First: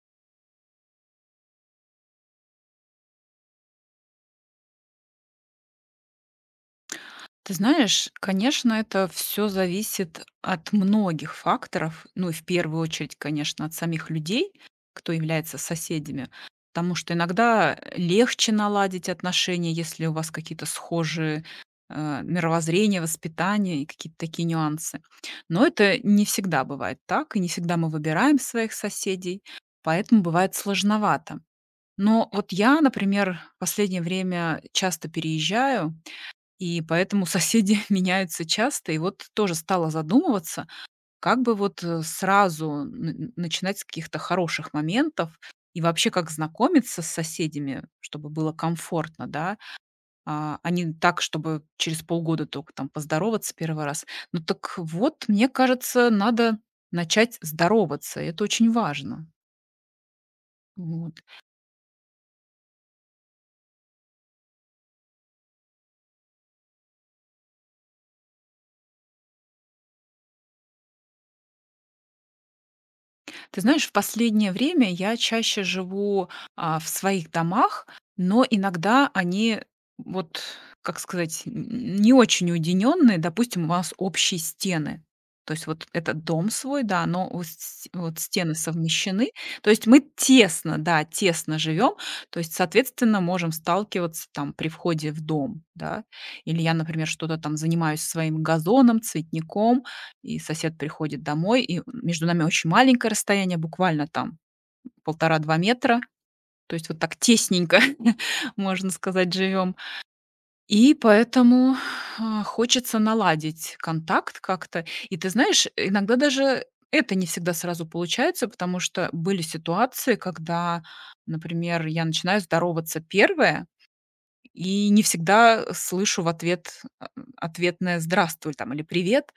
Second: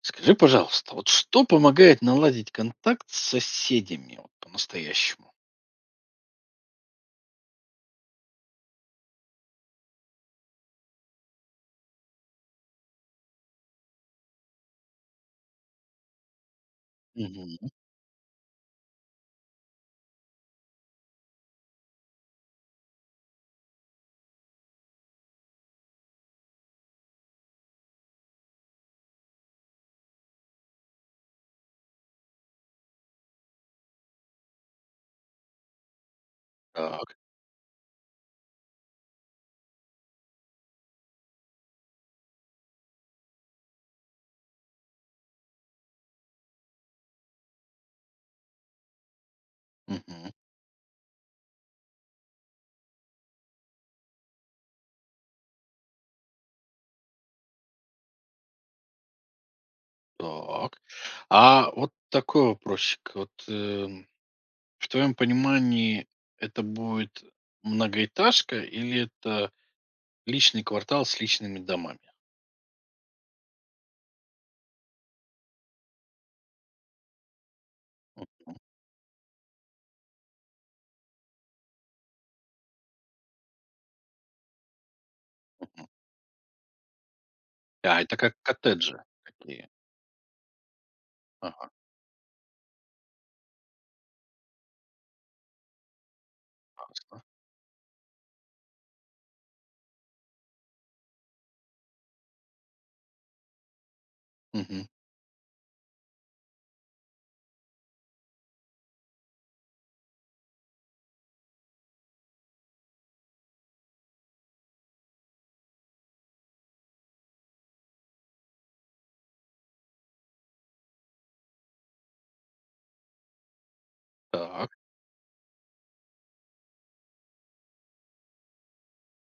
Скажи, пожалуйста, вот что помогает наладить контакт с соседями вот по-настоящему? Ты знаешь, конечно, это все зависит от многих факторов. Ну и в первую очередь, конечно, от самих людей, кто является соседями. Потому что Мгм. иногда легче наладить отношения, если у вас какие-то схожие, мировоззрения, воспитание и какие-то такие нюансы. Но это не всегда бывает так, и не всегда мы выбираем своих соседей, поэтому бывает сложновато. Но вот я, например, в последнее время часто переезжаю и Так. поэтому соседи меняются часто. И вот тоже стала задумываться, как бы вот, сразу н н начинать с каких-то хороших моментов и вообще как знакомиться с соседями, чтобы было комфортно, да, Мгм. а не так, чтобы через полгода только там поздороваться первый раз. Ну так вот, мне кажется, надо начать здороваться. Это очень важно. Так. Вот. А вот такой вопросик. Вот, в твоем понимании это будет многоэтажка или это личный квартал с личными домами? Ты знаешь, в последнее время я чаще живу, в своих домах, но иногда они, вот, как сказать, н не очень уединенные. Допустим, у вас общие стены. То есть Мгм. вот этот дом свой, да, но у с А, это вот как стены коттеджи совмещены. такие. То есть мы тесно, да, тесно Ага. живем. То есть, соответственно, можем сталкиваться там при входе в дом, да. Или я, например, что-то там занимаюсь своим газоном, цветником, и сосед приходит домой, и между нами очень маленькое расстояние, буквально там Мгм. полтора-два метра. То есть вот так тесненько, можно сказать, живем. И поэтому, хочется наладить контакт как-то. И ты знаешь, иногда даже это не всегда сразу получается, потому что были ситуации, когда, например, я начинаю здороваться первая. Так. И не всегда слышу в ответ, ответное "здравствуй" там или "привет".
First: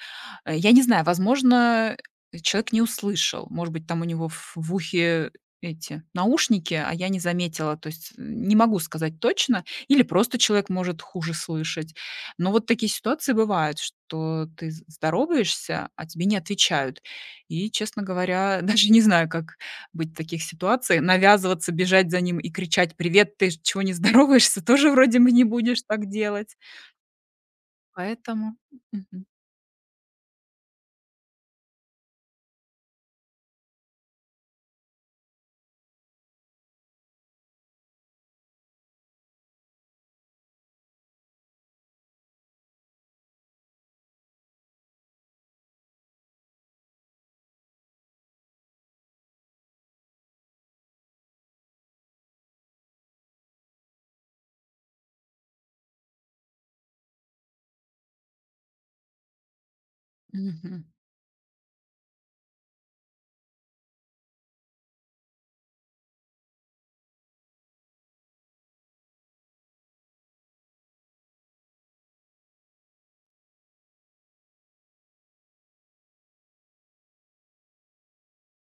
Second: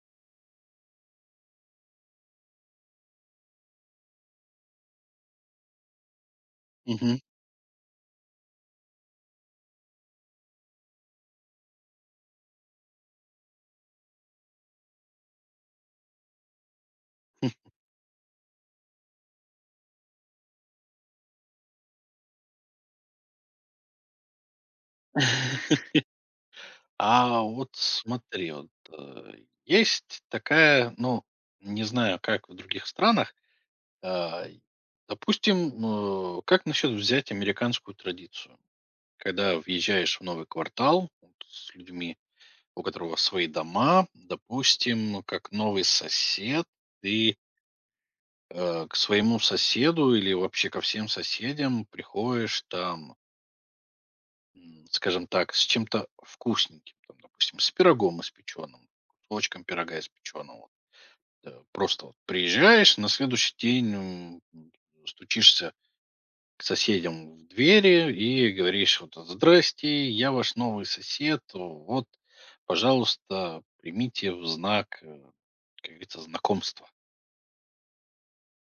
Я не знаю, возможно, человек не услышал. Может быть, там у него в ухе эти наушники, а я Мгм. не заметила. То есть не могу сказать точно. Или просто человек может хуже слышать. Но вот такие ситуации бывают, что ты з здороваешься, а тебе не отвечают. И, честно говоря, даже не знаю, как быть в таких ситуациях. Навязываться, бежать за ним и кричать: "Привет, ты ж чего не здороваешься?" Тоже вроде бы не будешь так делать. А вот Поэтому смотри, мгм, э, есть такая, ну, не знаю, как в других странах, а, и, допустим, как насчет взять американскую традицию? Когда въезжаешь в новый квартал вот с людьми, у которого свои дома, допустим, ну, как новый сосед, ты к своему соседу или вообще ко всем соседям приходишь там М, скажем так, с чем-то вкусненьким, там, допустим, с пирогом испечённым, кусочком пирога испечённого. мгм. Просто вот приезжаешь, на следующий день, м, стучишься к соседям в двери и говоришь: "Вот, здрасте, я ваш новый сосед. Вот, пожалуйста, примите в знак, как говорится, знакомства".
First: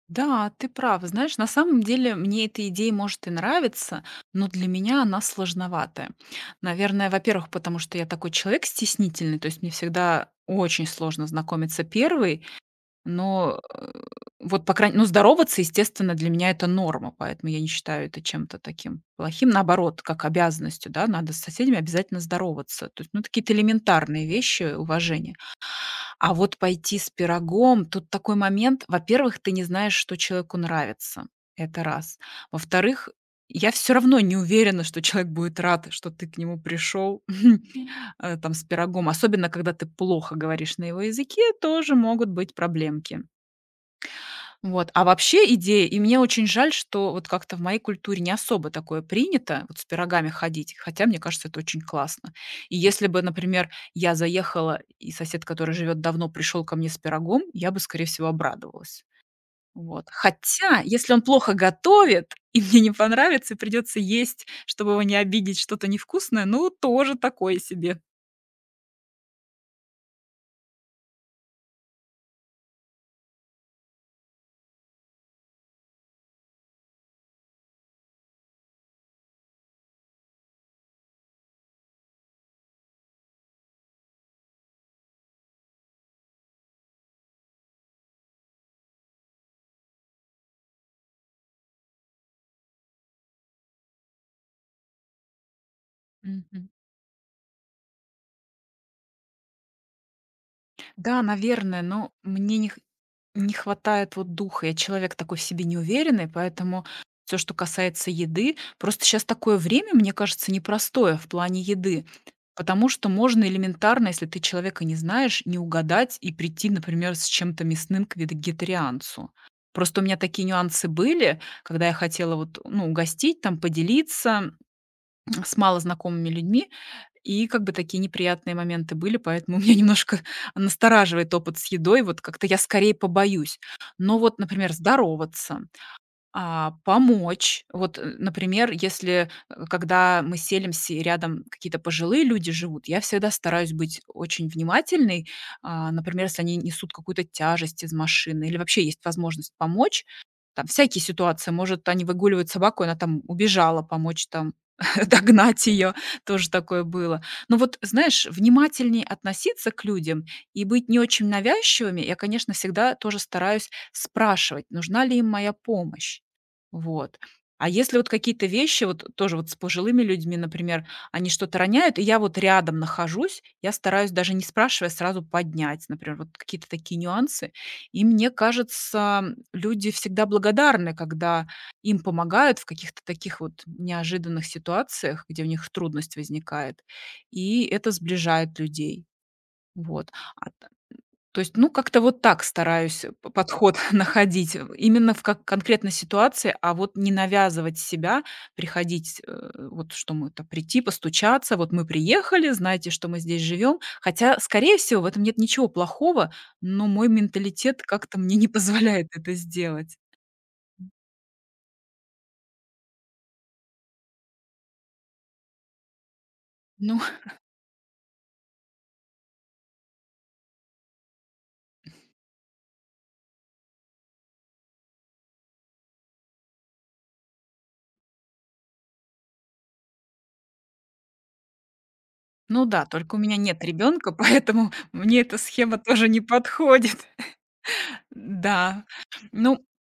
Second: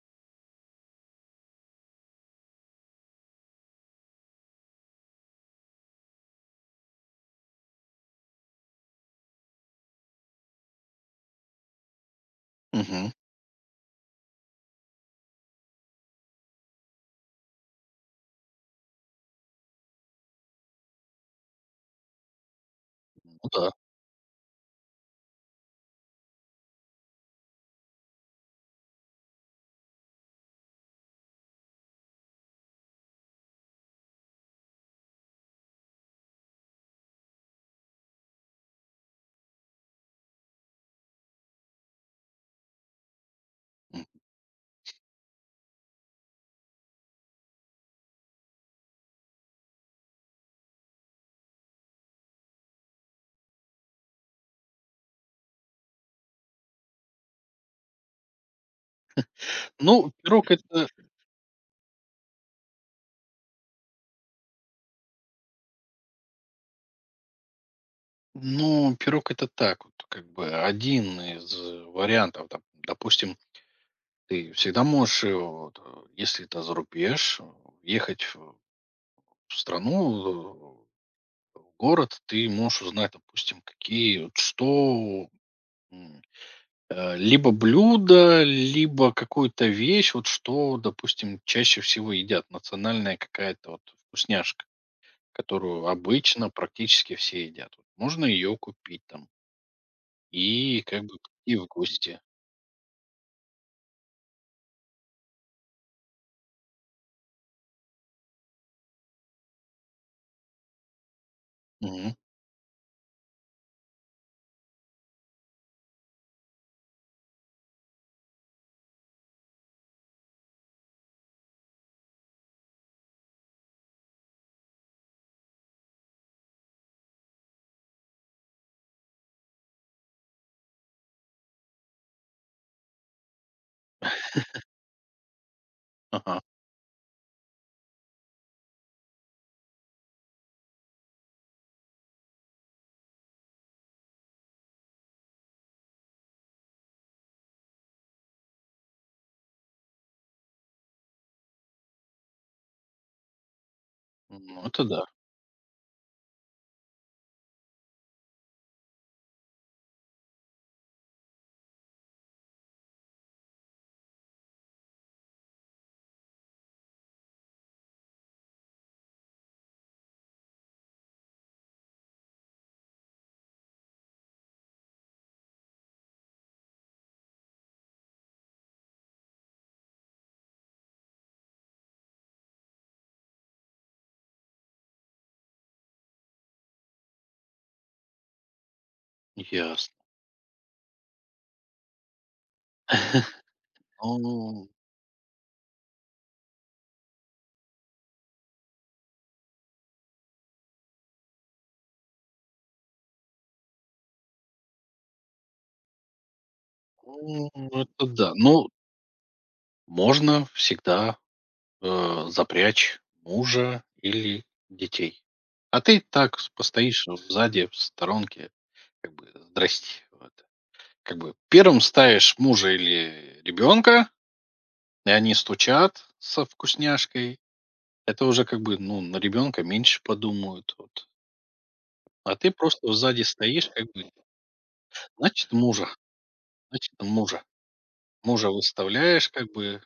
Да, ты прав. Знаешь, на самом деле мне эта идея может и нравится, но для меня она сложноватая. Наверное, во-первых, потому что я такой человек стеснительный, то есть мне всегда очень сложно знакомиться первой. Мгм. Но, вот, по крайней ну, здороваться, естественно, для меня это норма, поэтому я не считаю это чем-то таким плохим. Наоборот, как обязанностью, да, надо с соседями обязательно здороваться. То есть, ну, Ну какие-то да. элементарные вещи уважения. А вот пойти с пирогом, тут такой момент: во-первых, ты не знаешь, что человеку нравится. Это раз. Во-вторых, я все равно не уверена, что человек будет рад, что ты к нему пришел там, с пирогом. Особенно когда ты плохо говоришь на его языке, тоже могут быть проблемки. М. Вот, а вообще идея, и мне очень жаль, что вот как-то в моей культуре не особо такое принято, вот с пирогами ходить, хотя мне кажется, это очень классно. И если бы, например, я заехала, и сосед, который живет давно, пришел ко мне с пирогом, я бы, скорее всего, обрадовалась. Вот. Ну, пирог — Хотя, это если он плохо готовит, и мне не понравится, и придется есть, чтобы его не обидеть, что-то невкусное, ну, тоже такое себе. ну, пирог - это так вот, как бы один из вариантов. Там, допустим, ты всегда можешь, если это за рубеж, ехать в страну, в город, ты можешь узнать, допустим, какие, вот что, м, либо блюдо, либо какую-то вещь, вот что, допустим, чаще всего едят, национальная какая-то вот вкусняшка, которую обычно Мгм. практически все едят. Вот, можно ее купить там и как бы Да, и в наверное, но гости. мне не хватает вот духа. Я человек такой в себе неуверенный, поэтому все, что касается еды просто сейчас такое время, мне кажется, непростое в плане еды, Мгм. потому что можно элементарно, если ты человека не знаешь, не угадать и прийти, например, с чем-то мясным к вегетарианцу. Просто у меня такие нюансы были, когда я хотела вот, ну, угостить, там, поделиться с малознакомыми людьми. И как бы такие неприятные моменты были, поэтому меня немножко настораживает опыт с едой. Вот как-то я скорее побоюсь. Но вот, например, здороваться, Ага. Помочь. Вот, например, если, когда мы селимся и рядом какие-то пожилые люди живут, я всегда стараюсь быть очень внимательной. А, например, если они несут какую-то тяжесть из машины или вообще есть возможность помочь. Там всякие ситуации. Может, они выгуливают собаку, и она там убежала помочь там Ну, это да, догнать ее. Тоже такое было. Но вот, знаешь, внимательнее относиться к людям и быть не очень навязчивыми, я, конечно, всегда тоже стараюсь спрашивать, нужна ли им моя помощь. Вот. А если вот какие-то вещи, вот тоже вот с пожилыми людьми, например, они что-то роняют, и я вот рядом нахожусь, я стараюсь даже не спрашивая а сразу поднять, например, вот какие-то такие нюансы. И мне кажется, люди всегда благодарны, когда им помогают в каких-то таких вот неожиданных ситуациях, где у них трудность возникает, и это сближает людей. ясно. Вот. А то есть, ну, как-то вот так стараюсь п подход находить, Ну, именно в как конкретной ситуации, а вот не навязывать себя, приходить, вот что мы там прийти, постучаться: "Вот мы приехали, знаете, что мы здесь живем". Хотя, скорее всего, в этом нет ничего плохого, но мой ну, менталитет это как-то да. мне не Ну, позволяет это сделать. можно всегда, запрячь мужа или детей. А ты так с Ну постоишь сзади, в сторонке, как бы "здрасте". Вот. Как бы первым ставишь мужа или ребенка, и они стучат со вкусняшкой. Это уже как бы, ну, на ребенка меньше подумают, вот. А ты ну да, просто только у сзади меня нет стоишь, как бы, ребенка, поэтому мне эта значит, схема тоже не подходит. мужа. Мужа Да. выставляешь, как Ну, бы,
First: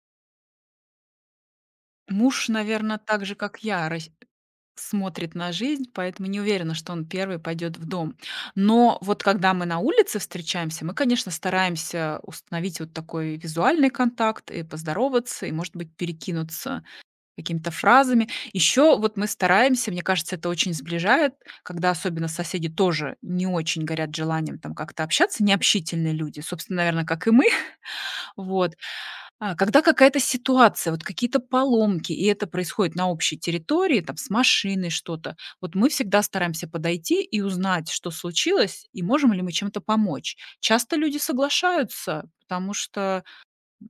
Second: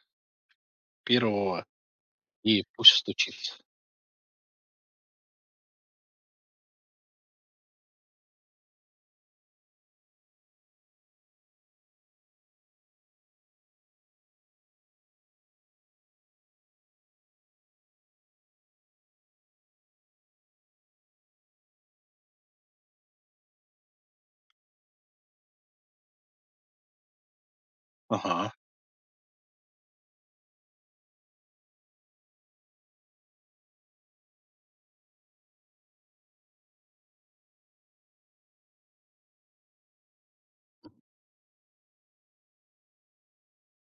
первого, муж, и пусть наверное, так стучит. же, как я, смотрит на жизнь, поэтому не уверена, что он первый пойдет в дом. Но вот когда мы на улице встречаемся, мы, конечно, стараемся установить вот такой визуальный контакт и поздороваться, и, может быть, перекинуться какими-то фразами. Еще вот мы стараемся, мне кажется, это очень сближает, когда особенно соседи тоже не очень горят желанием там как-то общаться, необщительные люди, собственно, наверное, как и мы. Ага, Вот. А, когда какая-то ситуация, вот какие-то поломки, и это происходит на общей территории, там с машиной что-то, вот мы всегда стараемся подойти и узнать, что случилось, и можем ли мы чем-то помочь. Часто люди соглашаются, потому что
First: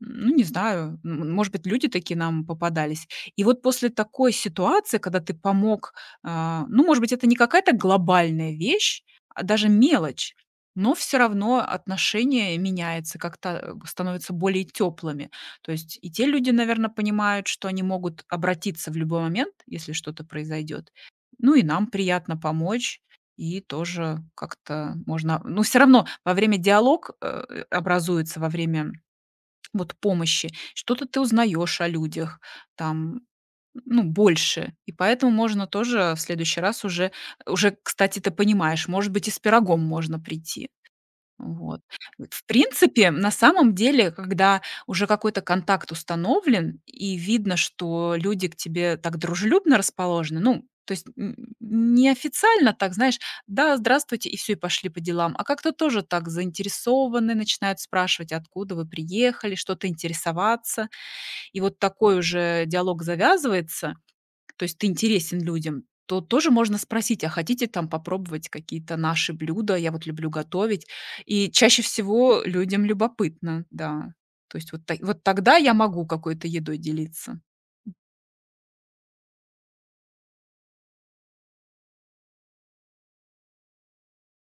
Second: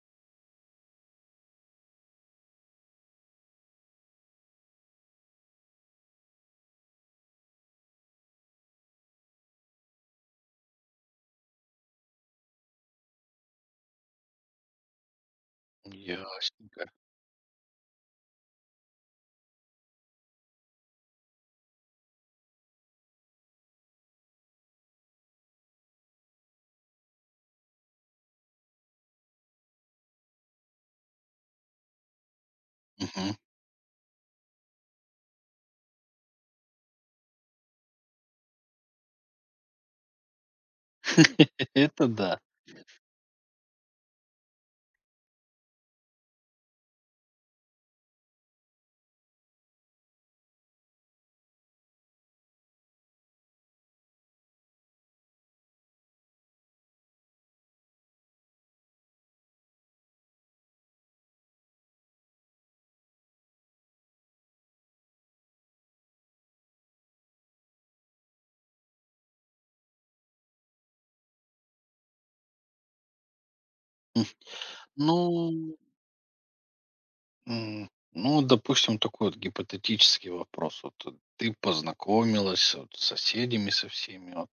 ну, не знаю, может быть, люди такие нам попадались. И вот после такой ситуации, когда ты помог, ну, может быть, это не какая-то глобальная вещь, а даже мелочь, но все равно отношение меняется, как-то становятся более теплыми. То есть и те люди, ясненько. наверное, понимают, что они могут обратиться в любой момент, если что-то произойдет. Ну и нам приятно помочь, и тоже как-то можно... Ну, все равно во время диалог образуется, во время вот помощи. Что-то ты узнаешь о людях, там, Мгм. ну, больше. И поэтому можно тоже в следующий раз уже, кстати, ты понимаешь, может быть, и с пирогом можно прийти. Вот. Это да. В принципе, на самом деле, когда уже какой-то контакт установлен и видно, что люди к тебе так дружелюбно расположены, ну, то есть неофициально так, знаешь, да, здравствуйте, и все, и пошли по делам, а как-то тоже так заинтересованы, начинают спрашивать, откуда вы приехали, что-то интересоваться, и вот такой уже диалог завязывается, то есть ты интересен людям, то тоже можно спросить: "А хотите там попробовать какие-то наши блюда? Я вот люблю готовить". И чаще всего людям любопытно, да. То есть вот та вот Ну, тогда я могу какой-то едой делиться. м, ну, допустим, такой вот гипотетический вопрос. Вот ты познакомилась вот с соседями со всеми. Вот.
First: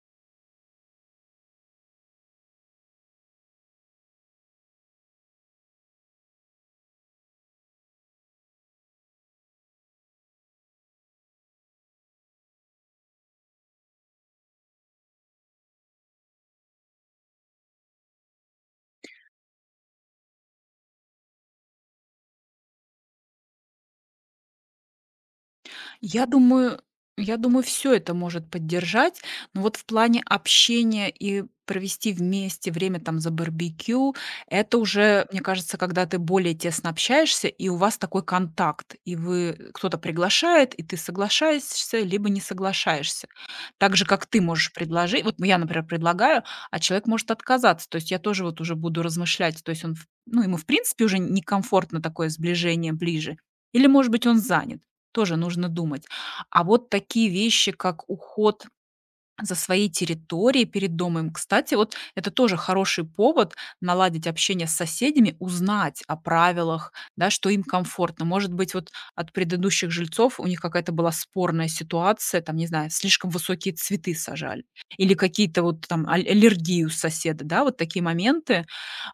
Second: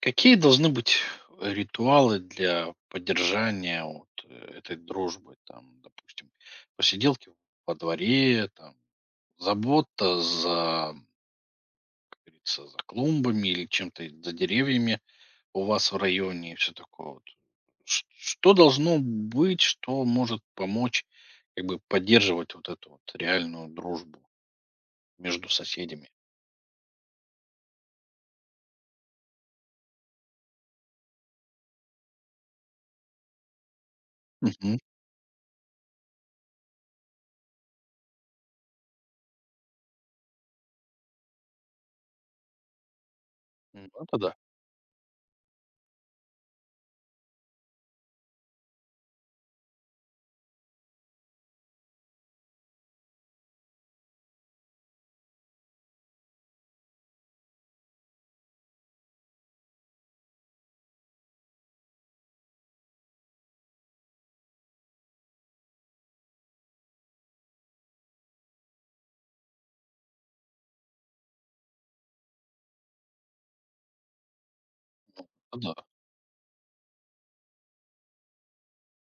Какие должны быть ритуалы для поддержания вот этой дружбы? Там, допустим, посиделки во дворе, там, забота за, как говорится, за клумбами или чем-то за деревьями у вас в районе и всё такое вот. Ш что должно быть, что может помочь как бы поддерживать вот эту вот реальную дружбу между соседями? Я думаю я думаю, все это может поддержать. Но вот в плане общения и провести вместе время там за барбекю- Мгм. это уже, мне кажется, когда ты более тесно общаешься и у вас такой контакт. И вы кто-то приглашает, и ты соглашаешься, либо не соглашаешься. Ну Так же, это как да, ты можешь предложить. Вот я, например, предлагаю, а человек может отказаться. То есть я тоже вот уже буду размышлять. То есть он, ему в принципе уже некомфортно такое сближение ближе или, может быть, он занят. Тоже нужно думать. А вот такие вещи, как уход за своей территорией перед домом. Кстати, вот это тоже хороший повод наладить общение с соседями, узнать о правилах, да, что им комфортно. Может быть, вот от предыдущих жильцов у них какая-то была спорная ситуация, там, не знаю, слишком высокие цветы сажали или это какие-то да. вот там аллергии у соседа, да, вот такие моменты,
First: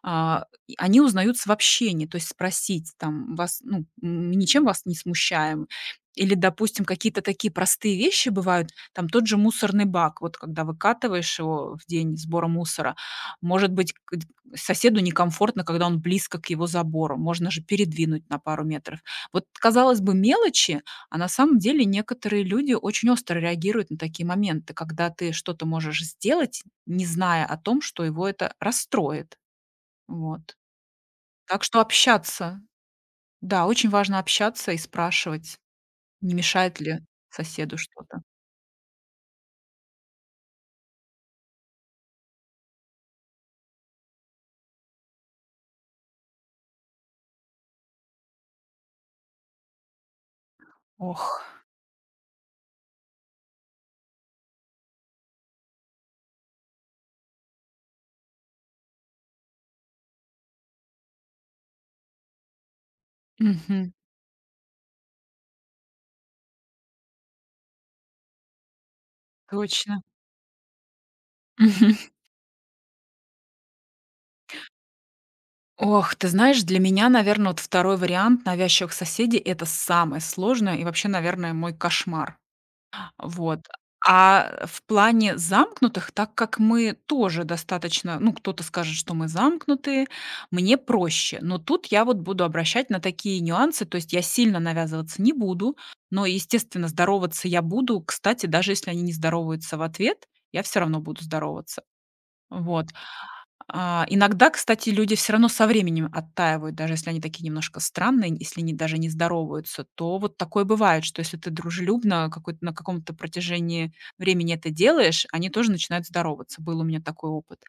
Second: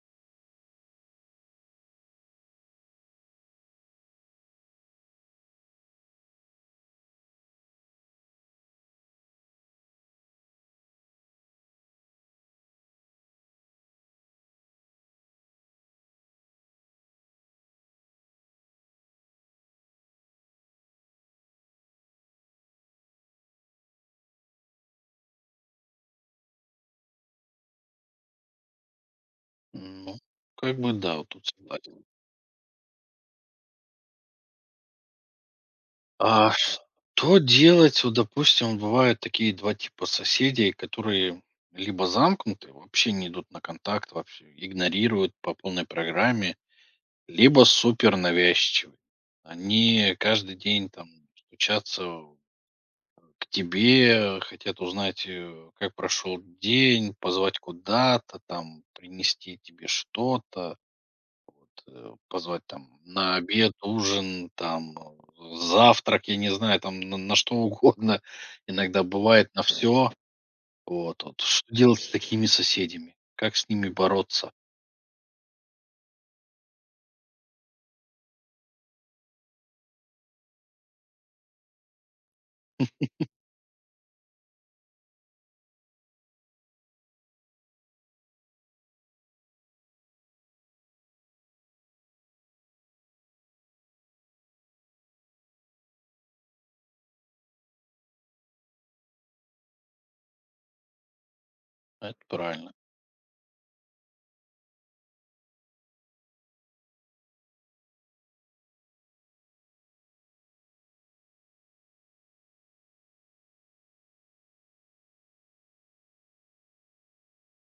и они узнаются в общении, то есть спросить там вас, ну, ничем вас не смущаем, или, допустим, какие-то такие простые вещи бывают, там тот же мусорный бак, вот когда выкатываешь его в день сбора мусора, может быть, к д соседу некомфортно, когда он близко к его забору, можно же передвинуть на пару метров. Вот, казалось бы, мелочи, а на самом деле некоторые люди очень остро реагируют на такие моменты, когда ты что-то можешь сделать, не зная о том, что его это расстроит. Ну, Вот. как бы да, вот тут Так что согласен. общаться, да, очень важно общаться и спрашивать, не А мешает ли что соседу делать? Вот, что-то. допустим, бывают такие 2 типа соседей, которые либо замкнуты, вообще не идут на контакт, вообще игнорируют по полной программе, либо супер навязчивы. Они каждый день там Ох. стучатся к тебе, хотят узнать, как прошел день, позвать куда-то, там принести тебе что-то, вот, позвать там на обед, Мгм. ужин, там завтрак, я не знаю, там на что угодно. Иногда бывает на Точно. все. Вот, вот. Что Мгм. делать с такими соседями? Как с ними бороться? Ох, ты знаешь, для меня, наверное, вот второй вариант навязчивых соседей- это самое сложное и вообще, наверное, мой кошмар. Вот. А в плане замкнутых, так как мы тоже достаточно ну, кто-то скажет, что мы замкнутые, мне проще. Но тут я вот буду обращать на такие нюансы. То есть я сильно навязываться не буду, но, естественно, здороваться я буду. Кстати, даже если они не здороваются в ответ, я все равно буду здороваться. Это правильно. Вот. А, иногда, кстати, люди все равно со временем оттаивают, даже если они такие немножко странные, если они даже не здороваются, то вот такое бывает, что если ты дружелюбно какой-то на каком-то протяжении времени это делаешь, они тоже начинают здороваться. Был у меня такой опыт.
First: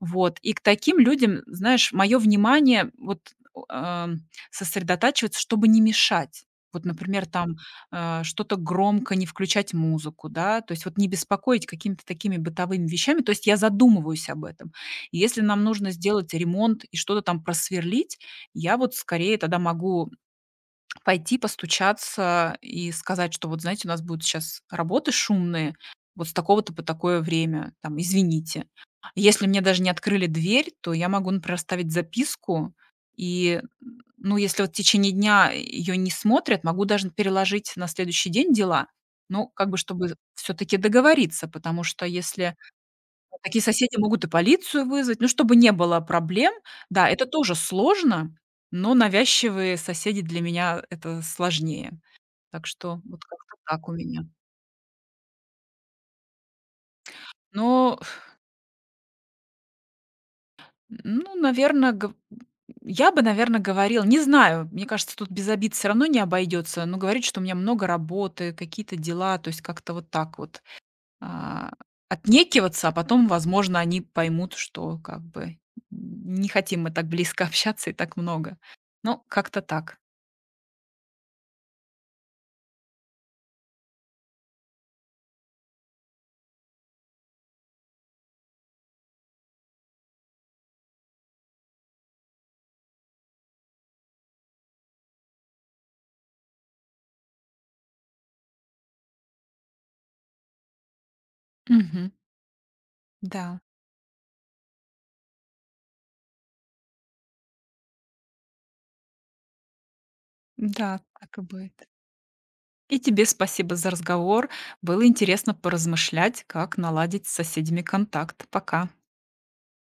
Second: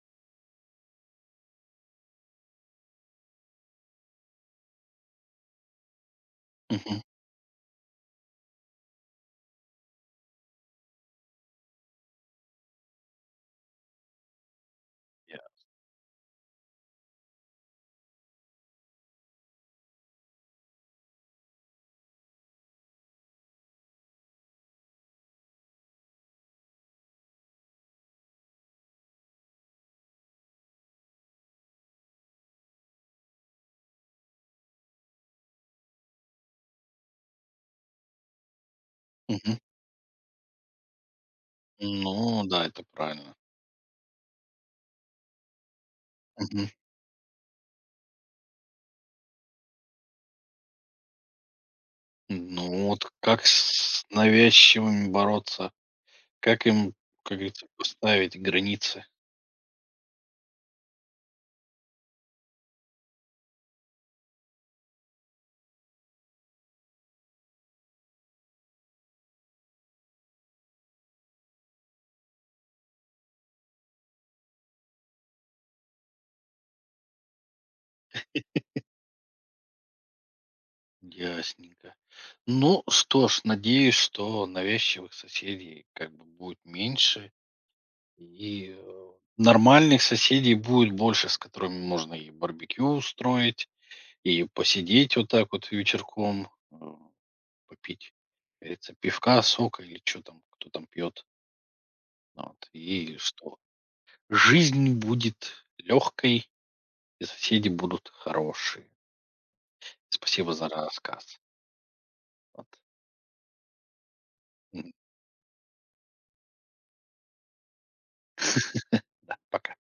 Вот. И к таким людям, знаешь, мое внимание вот, а, сосредотачивается, чтобы не мешать. Вот, Мгм. например, там, что-то громко, не включать музыку, да, то есть вот не беспокоить какими-то такими бытовыми вещами. То есть я задумываюсь об этом. И Я- если нам нужно сделать ремонт и что-то там просверлить, я вот скорее тогда могу пойти постучаться и сказать, что вот, знаете, у нас будут сейчас работы шумные, вот с такого-то по такое время, там, извините. Если мне даже не открыли дверь, то я могу, например, оставить записку, и, ну, если вот в течение дня ее не смотрят, могу даже переложить на следующий день дела, ну, мгм. как бы чтобы все-таки договориться, потому что Ну если да, это правильно. такие соседи могут и полицию вызвать, ну, чтобы не было проблем. Мгм. Да, это тоже сложно, но навязчивые соседи для меня- это сложнее. Так Ну что вот вот как как-то так у с меня. навязчивыми бороться? Как им, как говорится, Но, поставить границы? ну, наверное, я бы, наверное, говорила, не знаю, мне кажется, тут без обид все равно не обойдется. Но говорить, что у меня много работы, какие-то дела, то есть как-то вот так вот. а, отнекиваться, а потом, возможно, они поймут, что как бы не хотим мы так близко общаться и так много. Ну, как-то так. Ясненько. Ну что ж, надеюсь, что навязчивых соседей как бы будет меньше, и нормальных соседей будет больше, с которыми можно и барбекю устроить, и посидеть вот так вот вечерком, попить, как говорится, пивка, сока или что там, кто там пьет. Мгм. Вот. И что? Да, Жизнь будет легкой, и соседи будут хорошие. Спасибо за да, так рассказ. и будет. Вот. И тебе спасибо за разговор. М, Было интересно поразмышлять, как наладить с соседями контакт. Пока. да, пока.